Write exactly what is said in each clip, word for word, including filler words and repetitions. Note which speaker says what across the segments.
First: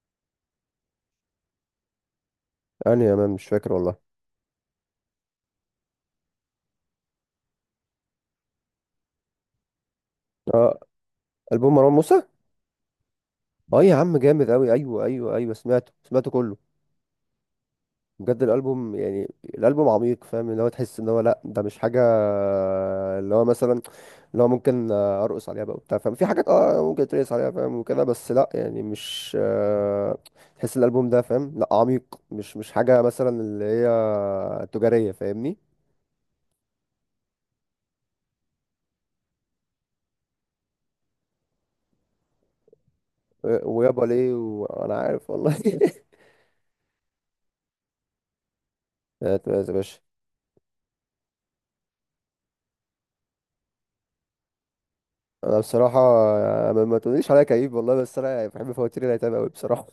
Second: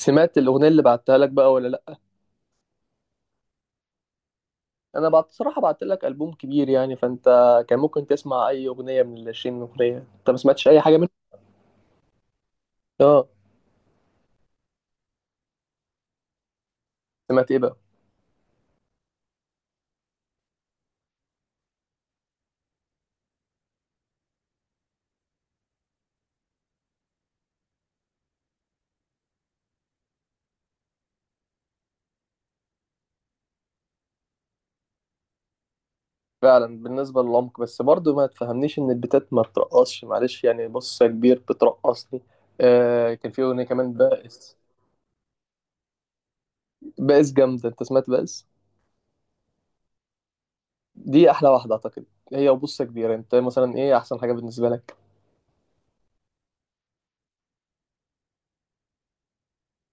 Speaker 1: سمعت الأغنية اللي بعتها لك بقى ولا لأ؟
Speaker 2: أنا أمان مش فاكر والله.
Speaker 1: أنا بعت صراحة بعت لك ألبوم كبير يعني فأنت كان ممكن تسمع أي أغنية من العشرين أغنية، أنت ما سمعتش
Speaker 2: آه.
Speaker 1: أي حاجة منهم؟
Speaker 2: ألبوم مروان موسى.
Speaker 1: آه،
Speaker 2: اه يا عم جامد أوي. أيوه أيوه أيوه، سمعته سمعته كله.
Speaker 1: سمعت إيه بقى؟
Speaker 2: بجد الألبوم يعني الألبوم عميق، فاهم اللي هو، تحس إن هو لأ ده مش حاجة اللي هو، مثلا اللي هو ممكن آه، أرقص عليها بقى وبتاع فاهم، في حاجات اه ممكن ترقص عليها فاهم وكده، بس لأ يعني مش آه، تحس الألبوم ده فاهم لأ عميق، مش مش حاجة مثلا اللي هي تجارية فاهمني.
Speaker 1: فعلا بالنسبة للعمق بس برضه ما تفهمنيش إن البتات ما بترقصش معلش يعني بص يا كبير بترقصني. آه، كان في أغنية كمان
Speaker 2: ويابا ليه
Speaker 1: بائس.
Speaker 2: وأنا عارف والله.
Speaker 1: بائس جامدة، أنت سمعت بائس؟
Speaker 2: هات يا باشا.
Speaker 1: دي أحلى واحدة أعتقد. هي، وبص يا كبير، أنت مثلا إيه أحسن حاجة بالنسبة لك؟
Speaker 2: انا بصراحه يعني ما ما تقوليش عليا كئيب والله، بس انا يعني بحب فواتير الايتام قوي بصراحه.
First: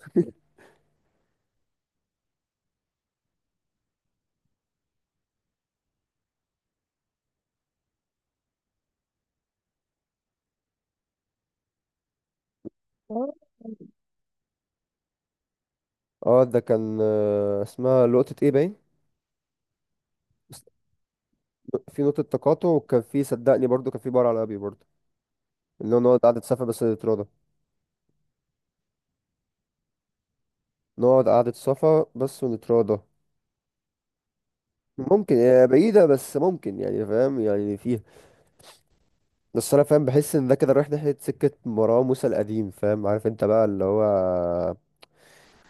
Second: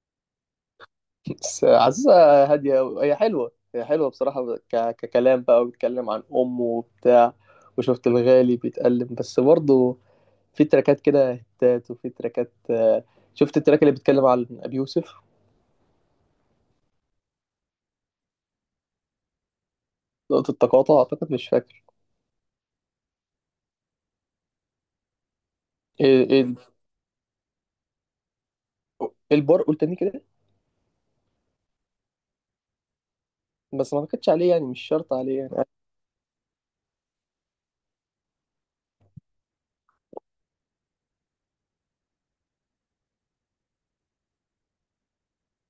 Speaker 1: بس عزيزة هادية أوي. هي حلوة، هي حلوة بصراحة ك... ككلام بقى، وبيتكلم عن أمه وبتاع، وشفت الغالي بيتألم. بس برضه في تراكات كده هتات، وفي تراكات آه، شفت التراك اللي بيتكلم عن أبي يوسف.
Speaker 2: اه ده كان، آه، اسمها لقطه ايه باين.
Speaker 1: نقطة
Speaker 2: بس
Speaker 1: تقاطع أعتقد، مش فاكر.
Speaker 2: في نقطه تقاطع، وكان في صدقني برضو، كان في بار على ابي برضو، اللي هو نقعد
Speaker 1: إيه،
Speaker 2: قعده
Speaker 1: إيه،
Speaker 2: صفا بس نتراضى.
Speaker 1: إيه البار، قول تاني كده.
Speaker 2: نقعد قعده صفا بس ونتراضى.
Speaker 1: بس ما اعتقدش عليه يعني، مش شرط
Speaker 2: ممكن
Speaker 1: عليه يعني.
Speaker 2: هي بعيده بس ممكن يعني فاهم، يعني فيها. بس انا فاهم بحس ان ده كده رايح ناحيه سكه مروان موسى القديم فاهم، عارف انت بقى اللي هو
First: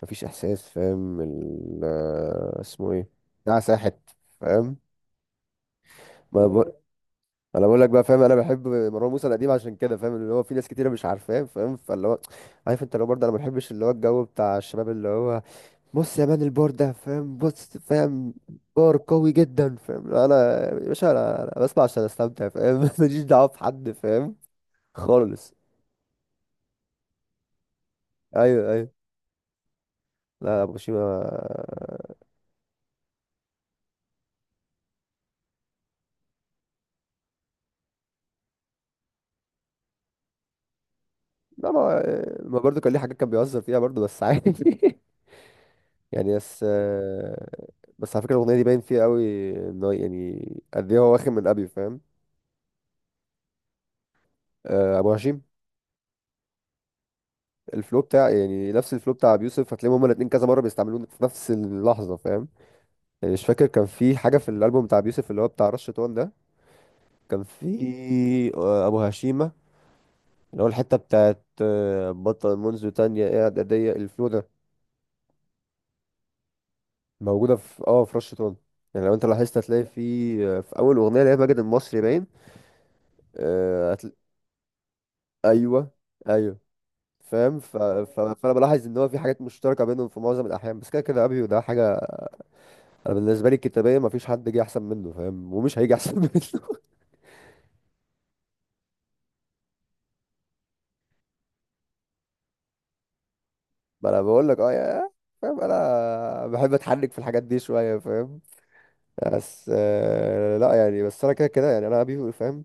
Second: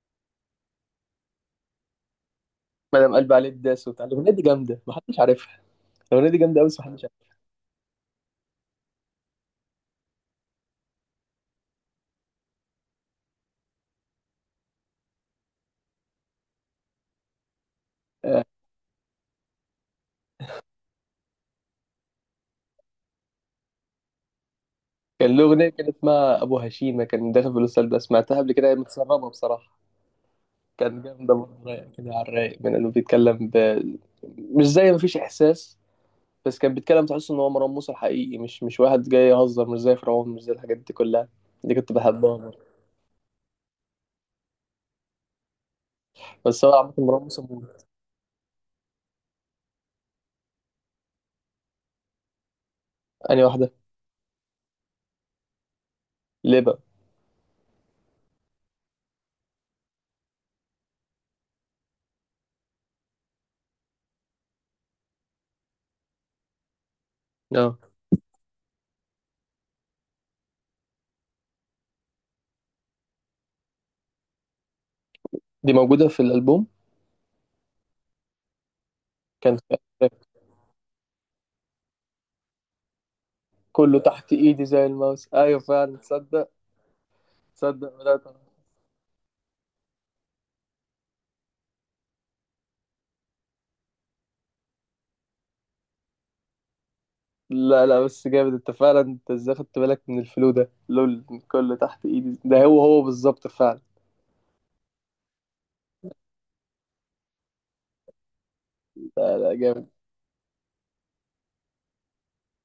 Speaker 2: مفيش احساس فاهم ال آه، اسمه ايه.
Speaker 1: مدام قلب عليه
Speaker 2: ده
Speaker 1: الداس
Speaker 2: ساحت
Speaker 1: وبتاع، الأغنية دي
Speaker 2: فاهم.
Speaker 1: جامدة محدش عارفها. الأغنية دي جامدة
Speaker 2: ما
Speaker 1: أوي بس محدش عارفها.
Speaker 2: انا بقول لك بقى فاهم، انا بحب مروان موسى القديم عشان كده فاهم، اللي هو في ناس كتيره مش عارفاه فاهم. فاللي هو عارف انت، لو برضه انا ما بحبش اللي هو الجو بتاع الشباب اللي هو، بص يا مان، البار ده فاهم، بص فاهم،
Speaker 1: آه،
Speaker 2: بار قوي جدا فاهم. لا، انا يا باشا انا أنا بسمع عشان استمتع فاهم. ماليش دعوه بحد فاهم
Speaker 1: كان له
Speaker 2: خالص.
Speaker 1: أغنية كانت اسمها أبو هشيمة، كان داخل في الأستاذ، بس سمعتها قبل كده،
Speaker 2: ايوه
Speaker 1: هي
Speaker 2: ايوه،
Speaker 1: متسربة بصراحة.
Speaker 2: لا ابو
Speaker 1: كانت
Speaker 2: شيما.
Speaker 1: جامدة برضه، رايقة كده على الرايق، من انه بيتكلم ب... مش زي مفيش احساس. بس كان بيتكلم تحس ان هو مروان موسى الحقيقي، مش مش واحد جاي يهزر، مش زي فرعون، مش زي الحاجات دي كلها.
Speaker 2: لا
Speaker 1: دي كنت
Speaker 2: ما،
Speaker 1: بحبها برضه.
Speaker 2: ما برضه كان ليه حاجات كان بيهزر فيها برضه، بس عادي. يعني بس.
Speaker 1: بس هو عامة مروان موسى موجود.
Speaker 2: بس على فكره الاغنيه دي باين فيها قوي انه يعني قد ايه هو واخد من ابي فاهم.
Speaker 1: انهي واحدة؟
Speaker 2: آه، ابو هشيم،
Speaker 1: ليه بقى؟
Speaker 2: الفلو بتاع، يعني نفس الفلو بتاع ابي يوسف، هتلاقيهم هما الاثنين كذا مره بيستعملوه في نفس اللحظه فاهم. يعني مش فاكر، كان في حاجه في الالبوم بتاع ابي يوسف، اللي هو بتاع رشة وان، ده كان في
Speaker 1: اه
Speaker 2: آه، ابو هشيمه، اللي هو الحته بتاعت آه، بطل منذ تانية قاعد اضيق الفلو ده.
Speaker 1: دي موجودة في الألبوم.
Speaker 2: موجوده في اه في رشة وان. يعني لو انت لاحظت
Speaker 1: كان في-
Speaker 2: هتلاقي في آه، في اول اغنيه اللي هي ماجد المصري باين. آه،
Speaker 1: كله
Speaker 2: هتل...
Speaker 1: تحت ايدي زي الماوس، ايوه
Speaker 2: ايوه
Speaker 1: فعلا تصدق.
Speaker 2: ايوه، فاهم ف...
Speaker 1: تصدق
Speaker 2: ف...
Speaker 1: بدأت أعرف.
Speaker 2: فانا بلاحظ ان هو في حاجات مشتركه بينهم في معظم الاحيان، بس كده كده ابيو ده حاجه. انا بالنسبه لي الكتابيه ما فيش حد جه احسن منه فاهم، ومش هيجي احسن منه.
Speaker 1: لا لا، بس جامد انت فعلا، انت ازاي خدت بالك من الفلو ده لول؟ كله تحت ايدي، ده هو هو بالظبط فعلا.
Speaker 2: ما انا بقول لك اه يا فاهم، انا بحب اتحرك في الحاجات دي شويه فاهم.
Speaker 1: لا لا
Speaker 2: بس
Speaker 1: جامد.
Speaker 2: آه لا يعني، بس انا كده كده يعني انا ابي فاهم.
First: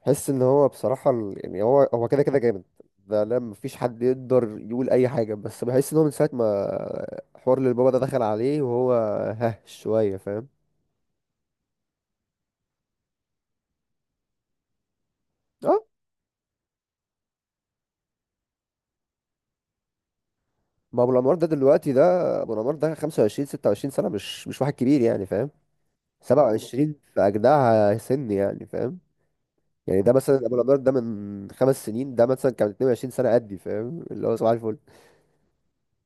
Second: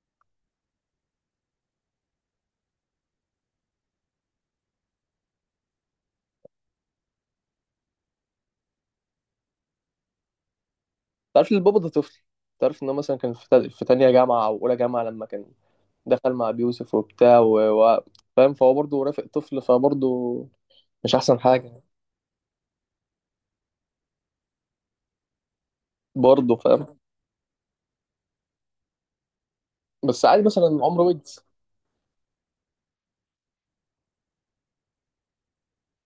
Speaker 2: حس ان هو بصراحه ال- يعني هو هو كده كده جامد، ده لا مفيش حد يقدر يقول اي حاجه، بس بحس ان هو من ساعه ما حوار للبابا ده دخل عليه وهو ها شويه فاهم.
Speaker 1: تعرف إن البابا ده طفل؟ تعرف ان هو مثلا كان في تا- في تانية جامعة او اولى جامعة لما كان
Speaker 2: اه
Speaker 1: دخل مع بيوسف وبتاع و... و... فاهم، فهو برضه رافق طفل، فبرضه
Speaker 2: ما ابو
Speaker 1: مش
Speaker 2: الانوار
Speaker 1: احسن
Speaker 2: ده
Speaker 1: حاجة.
Speaker 2: دلوقتي، ده ابو الانوار ده خمسة وعشرين ستة وعشرين سنه، مش مش واحد كبير يعني فاهم.
Speaker 1: برضه
Speaker 2: سبع وعشرين
Speaker 1: فاهم.
Speaker 2: في أجدعها سن يعني فاهم. يعني ده
Speaker 1: بس
Speaker 2: مثلا
Speaker 1: عادي
Speaker 2: أبو
Speaker 1: مثلا
Speaker 2: الأبيض ده
Speaker 1: عمرو ويجز،
Speaker 2: من خمس سنين، ده مثلا كان اثنين وعشرين سنة قدي فاهم، اللي هو صباح الفل.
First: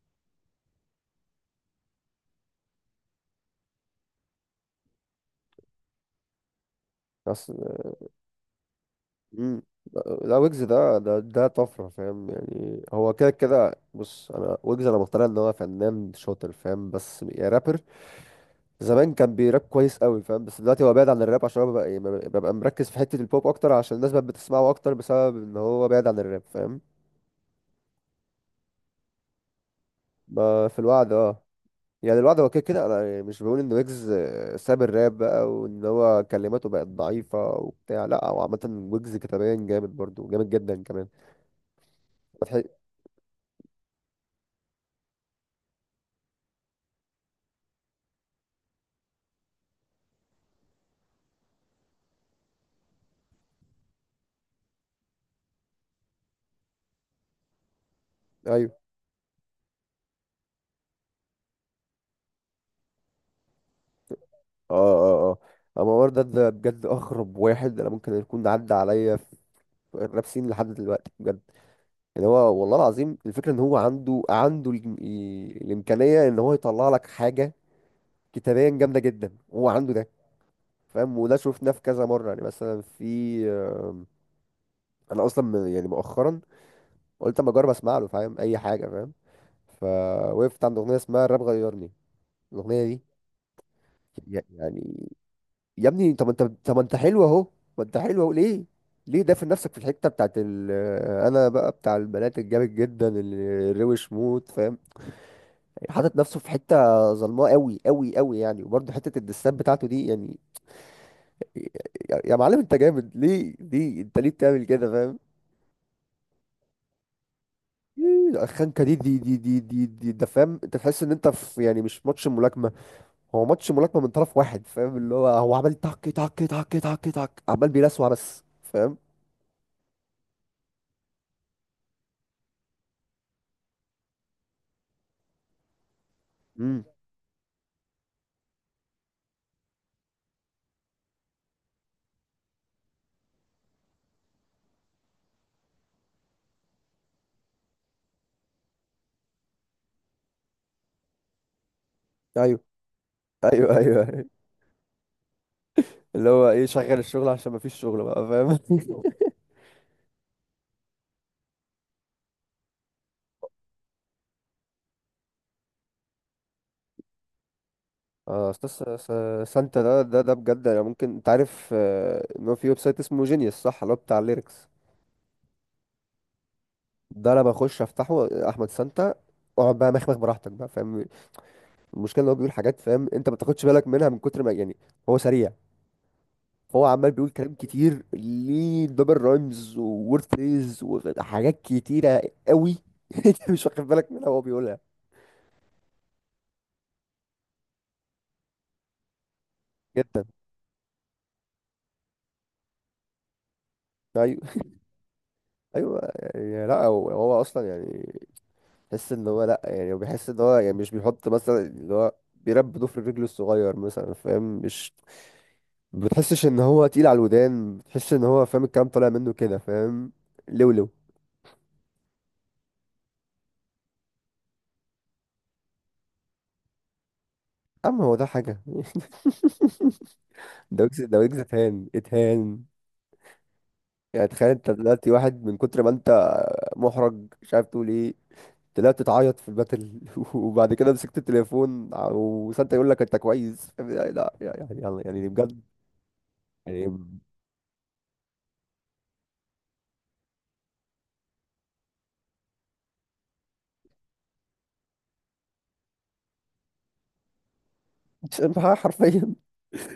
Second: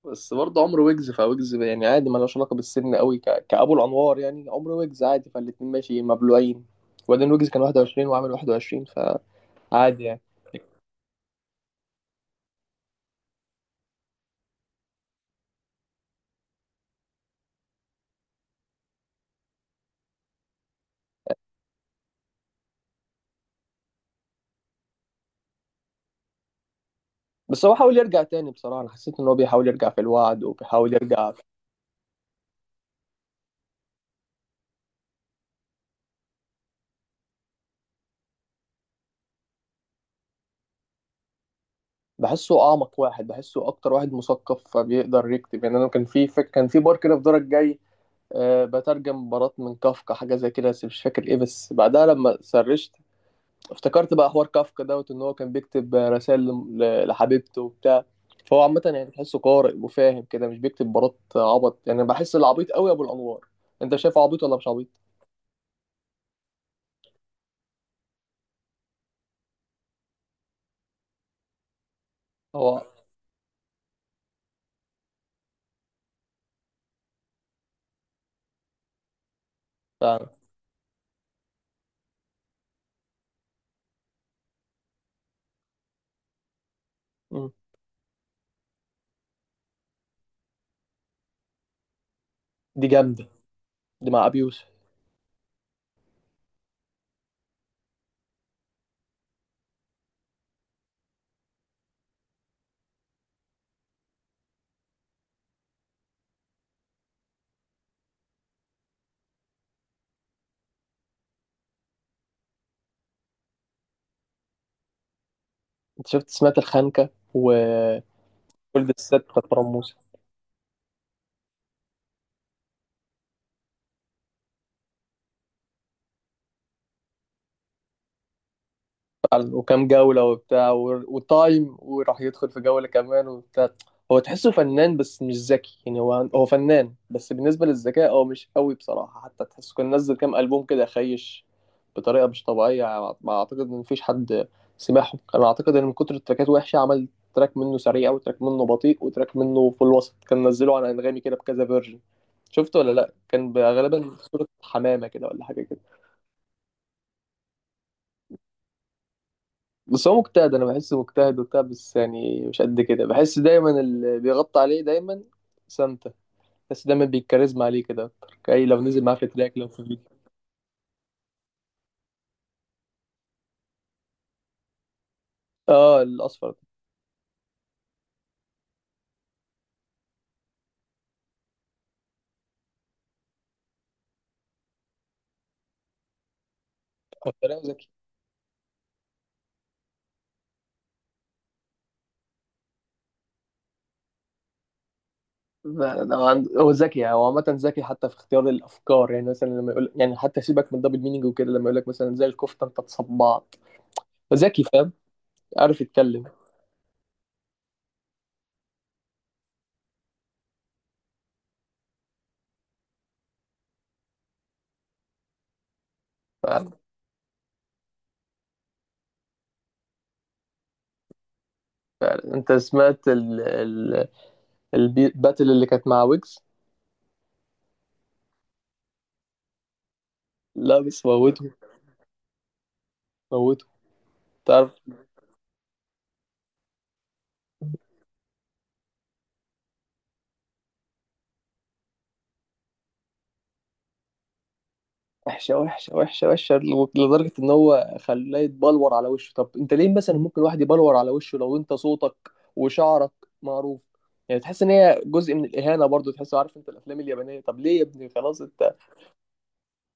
Speaker 1: بس برضه عمرو ويجز فويجز يعني عادي، ملوش علاقة بالسن قوي ك... كأبو الأنوار، يعني عمرو ويجز عادي فالاتنين ماشي مبلوعين. وبعدين ويجز
Speaker 2: أصل،
Speaker 1: كان واحد وعشرين وعامل واحد وعشرين،
Speaker 2: مم.
Speaker 1: فعادي يعني.
Speaker 2: لا ويجز ده ده ده طفرة فاهم. يعني هو كده كده، بص أنا ويجز، أنا مقتنع إن هو فنان شاطر فاهم، بس يا رابر زمان كان بيراب كويس قوي فاهم. بس دلوقتي هو بعيد عن الراب عشان هو ببقى, ببقى مركز في حتة البوب أكتر، عشان الناس بقت بتسمعه أكتر بسبب إن هو بعيد عن الراب فاهم.
Speaker 1: بس هو حاول يرجع تاني، بصراحة أنا حسيت إن هو بيحاول يرجع في الوعد،
Speaker 2: ما في
Speaker 1: وبيحاول
Speaker 2: الوعد
Speaker 1: يرجع.
Speaker 2: اه. يعني الواحد هو كده كده، انا مش بقول ان ويجز ساب الراب بقى وان هو كلماته بقت ضعيفة وبتاع، لا هو عامة ويجز كتابيا جامد، برضو جامد جدا كمان. بتح...
Speaker 1: بحسه اعمق واحد، بحسه اكتر واحد مثقف فبيقدر يكتب. يعني انا كان في فك... كان في بار كده في دورك جاي، أه بترجم مباراه من كافكا حاجه زي كده، بس مش فاكر ايه، بس بعدها لما سرشت افتكرت بقى حوار كافكا دوت ان هو كان بيكتب رسائل ل- لحبيبته وبتاع. فهو
Speaker 2: ايوه
Speaker 1: عامه يعني تحسه قارئ وفاهم كده، مش بيكتب مباراه عبط يعني، بحس العبيط قوي ابو الانوار. انت شايفه عبيط ولا مش
Speaker 2: اه
Speaker 1: عبيط؟
Speaker 2: اه اه. اما عمر ده ده بجد اغرب واحد انا ممكن يكون عدى عليا في الراب سين لحد دلوقتي بجد. يعني هو والله
Speaker 1: هو
Speaker 2: العظيم، الفكرة ان هو عنده عنده ال... ال- الامكانية ان هو يطلع لك حاجة كتابيا جامدة جدا، هو عنده ده
Speaker 1: فعلا.
Speaker 2: فاهم. وده شفناه في كذا مرة، يعني مثلا في آم، انا اصلا من- يعني مؤخرا قلت اما
Speaker 1: مم.
Speaker 2: اجرب اسمع له فاهم، اي حاجه فاهم. فوقفت عند اغنيه اسمها الراب غيرني، الاغنيه
Speaker 1: دي
Speaker 2: دي
Speaker 1: جامده. دي مع ابي
Speaker 2: ي-
Speaker 1: يوسف.
Speaker 2: يعني، يا ابني طب انت، طب ما انت حلو اهو، ما انت حلو اهو، ليه ليه دافن نفسك في الحته بتاعت ال... آه، انا بقى بتاع البنات الجامد جدا اللي الروش موت فاهم، حاطط نفسه في حته ظلماء قوي قوي قوي، يعني وبرده حته الدسات بتاعته دي يعني. يا يا معلم انت جامد ليه ليه انت ليه بتعمل كده فاهم.
Speaker 1: انت شفت سمعت الخنكه وولد
Speaker 2: إيه الخنكه دي
Speaker 1: الست
Speaker 2: دي دي
Speaker 1: بتاع؟
Speaker 2: دي دي, دي ده فاهم، انت تحس ان انت في يعني مش ماتش ملاكمه، هو ماتش ملاكمة من طرف واحد فاهم، اللي هو هو عمال تك تك تك تك تك، عمال بيلسوع بس فاهم.
Speaker 1: فعلا، وكام جولة وبتاع و- وتايم، وراح يدخل في جولة كمان وبتاع. هو تحسه فنان بس مش ذكي يعني، هو هو
Speaker 2: امم.
Speaker 1: فنان بس بالنسبة للذكاء هو مش قوي بصراحة. حتى تحسه كان نزل كام ألبوم كده خيش بطريقة مش طبيعية، ما أعتقد إن مفيش حد سمعهم. أنا أعتقد إن من كتر التراكات وحشة، عمل تراك منه سريع، وتراك منه بطيء، وتراك منه في الوسط، كان نزله على أنغامي كده بكذا فيرجن.
Speaker 2: ايوه
Speaker 1: شفته ولا لأ؟ كان
Speaker 2: ايوه ايوه
Speaker 1: غالبا
Speaker 2: أيوة.
Speaker 1: صورة حمامة كده ولا حاجة كده.
Speaker 2: اللي هو ايه شغل الشغل، عشان ما فيش شغل بقى فاهم.
Speaker 1: بس هو مجتهد، انا بحسه مجتهد وبتاع، بس يعني مش قد كده. بحس دايما اللي بيغطي عليه دايما سانتا. بس دايما بيكاريزما عليه كده اكتر،
Speaker 2: اه
Speaker 1: كأي
Speaker 2: استاذ،
Speaker 1: لو
Speaker 2: س-
Speaker 1: نزل معاه في
Speaker 2: س-
Speaker 1: تراك، لو
Speaker 2: سانتا
Speaker 1: في فيديو.
Speaker 2: ده ده ده بجد، انا ممكن، انت عارف آه، ان هو في ويب سايت اسمه جينيوس صح، اللي هو بتاع الليركس
Speaker 1: اه الاصفر.
Speaker 2: ده، انا بخش افتحه احمد سانتا، اقعد بقى مخمخ براحتك بقى فاهم. المشكله ان هو بيقول حاجات فاهم، انت ما بتاخدش بالك منها من كتر ما يعني، هو سريع، فهو عمال بيقول
Speaker 1: هو
Speaker 2: كلام
Speaker 1: كلام ذكي.
Speaker 2: كتير، ليه دبل رايمز وورد فريز وحاجات كتيرة قوي. انت مش واخد بالك منها وهو بيقولها.
Speaker 1: لا، لا، هو عند- هو ذكي يعني، هو عامة ذكي حتى في اختيار الأفكار. يعني مثلا لما يقول، يعني
Speaker 2: جدا،
Speaker 1: حتى سيبك من الدبل مينينج وكده، لما يقول لك مثلا زي الكفتة أنت تصبعت.
Speaker 2: ايوه.
Speaker 1: ذكي فاهم، عارف
Speaker 2: ايوه
Speaker 1: يتكلم.
Speaker 2: يعني، لا هو هو اصلا يعني، تحس ان هو، لا يعني هو بيحس ان هو يعني مش بيحط مثلا اللي هو بيرب ضفر رجله الصغير مثلا فاهم، مش ما بتحسش ان
Speaker 1: فعلا.
Speaker 2: هو تقيل على الودان، بتحس ان هو فاهم الكلام طالع منه كده فاهم. لولو.
Speaker 1: فعلا أنت سمعت ال... ال... الباتل اللي كانت مع ويجز؟
Speaker 2: اما هو ده حاجه.
Speaker 1: لا
Speaker 2: ده ويجز،
Speaker 1: بس
Speaker 2: ده ويجز
Speaker 1: موته.
Speaker 2: اتهان اتهان.
Speaker 1: موته.
Speaker 2: يعني تخيل انت
Speaker 1: تعرف،
Speaker 2: دلوقتي، واحد من كتر ما انت محرج مش عارف تقول ايه، طلعت تعيط في الباتل وبعد كده مسكت التليفون، وسانتا يقول لك انت كويس، يعني لا يعني يعني يعني
Speaker 1: وحشه
Speaker 2: بجد،
Speaker 1: وحشه وحشه وحشه.
Speaker 2: يعني.
Speaker 1: لدرجه ان هو خلاه يتبلور على وشه. طب انت ليه مثلا؟ ممكن واحد يبلور على وشه لو انت صوتك وشعرك معروف. يعني تحس ان هي جزء من الاهانه برضو، تحس عارف انت الافلام اليابانيه. طب ليه يا ابني؟ خلاص
Speaker 2: مش-
Speaker 1: انت،
Speaker 2: حرفيا،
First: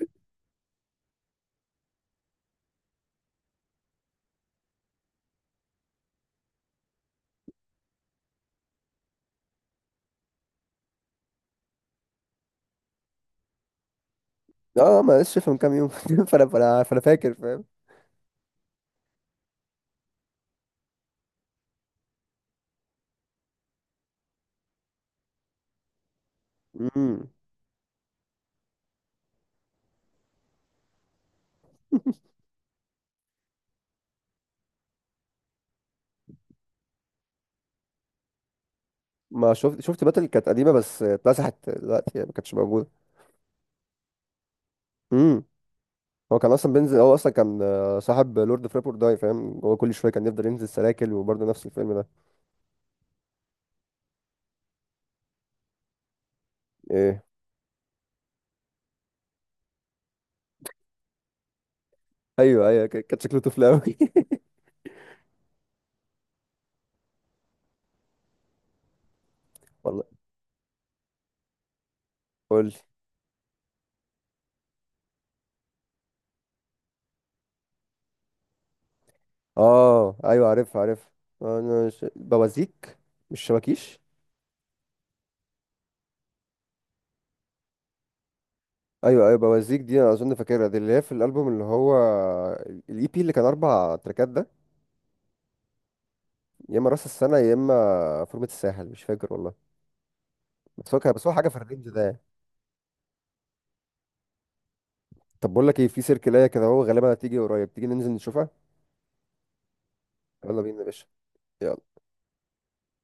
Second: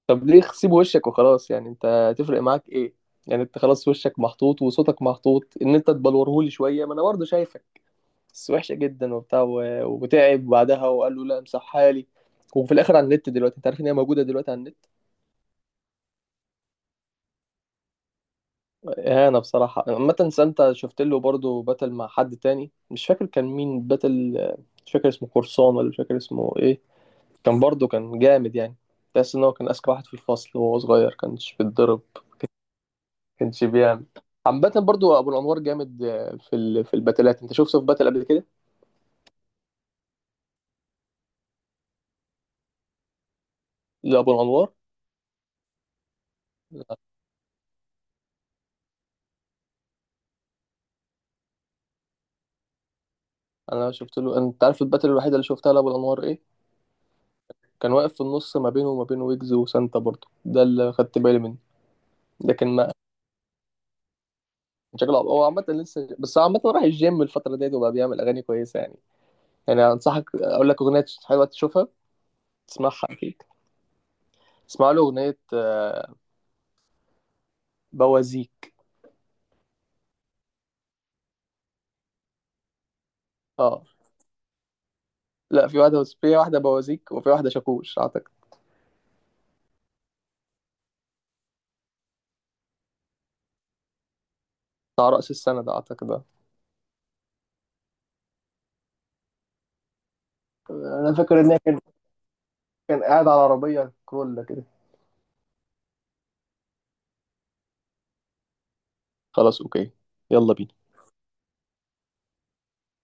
Speaker 1: طب ليه سيب وشك وخلاص، يعني انت تفرق معاك ايه؟ يعني انت خلاص وشك محطوط وصوتك محطوط ان انت تبلورهولي شويه، ما انا برضو شايفك. بس وحشه جدا وبتاع و- وتعب بعدها، وقال له لا امسحها لي. وفي الاخر على النت دلوقتي، انت عارف ان هي موجوده دلوقتي على النت.
Speaker 2: اه ما لسه من كام يوم. فانا فانا فانا فاكر فاهم.
Speaker 1: اهانة بصراحة. عامة سانتا شفت له برضه باتل مع حد تاني، مش فاكر كان مين باتل، مش فاكر اسمه قرصان ولا مش فاكر اسمه ايه.
Speaker 2: امم.
Speaker 1: كان برضه كان جامد يعني. تحس ان هو كان اذكى واحد في الفصل، وهو صغير كانش بيتضرب، كانش بيعمل. عامة برضه ابو الانوار جامد في ال... في الباتلات. انت شفته في باتل قبل كده
Speaker 2: ما شفت، شفت باتل كانت قديمه بس اتمسحت دلوقتي يعني ما كانتش موجوده.
Speaker 1: لابو الانوار؟
Speaker 2: امم. هو كان اصلا بينزل، هو اصلا كان آه، صاحب لورد اوف ريبورت داي فاهم، هو كل شويه كان يفضل ينزل سلاكل وبرضه نفس الفيلم ده.
Speaker 1: انا شفت له. انت عارف الباتل الوحيدة اللي شفتها لابو الانوار ايه؟
Speaker 2: ايه؟
Speaker 1: كان واقف في النص ما بينه وما بين ويجز وسانتا برضه، ده اللي خدت بالي منه.
Speaker 2: ايوه
Speaker 1: لكن
Speaker 2: ايوه،
Speaker 1: ما
Speaker 2: ك- كان شكله طفل قوي.
Speaker 1: شكله، هو عامة لسه. بس عامة راح الجيم الفترة ديت وبقى بيعمل أغاني كويسة يعني. يعني
Speaker 2: والله
Speaker 1: أنصحك أقول لك أغنية حلوة تشوفها،
Speaker 2: قول لي.
Speaker 1: تسمعها أكيد. اسمع له أغنية آه، بوازيك.
Speaker 2: اه ايوه عارف عارف. انا ش... بوازيك، مش
Speaker 1: أه
Speaker 2: شبكيش.
Speaker 1: لا، في واحدة، في واحدة بوازيك، وفي واحدة شاكوش أعتقد.
Speaker 2: ايوه ايوه، بوازيك دي انا اظن فاكرها، دي اللي هي في الالبوم اللي هو الاي بي اللي كان اربع تراكات ده.
Speaker 1: بتاع رأس السنة ده أعتقد ده.
Speaker 2: يا اما راس السنه يا اما فورمه الساحل، مش فاكر والله. بس هو كان
Speaker 1: أنا
Speaker 2: بس هو
Speaker 1: فاكر
Speaker 2: حاجه
Speaker 1: إن
Speaker 2: في
Speaker 1: هي كان،
Speaker 2: الرينج ده يعني.
Speaker 1: كان قاعد على عربية كرولا كده.
Speaker 2: طب بقول لك ايه، في سيركلايه كده هو غالبا هتيجي قريب، تيجي ننزل نشوفها.
Speaker 1: خلاص أوكي، يلا
Speaker 2: يلا بينا يا
Speaker 1: بينا.
Speaker 2: باشا. يلا.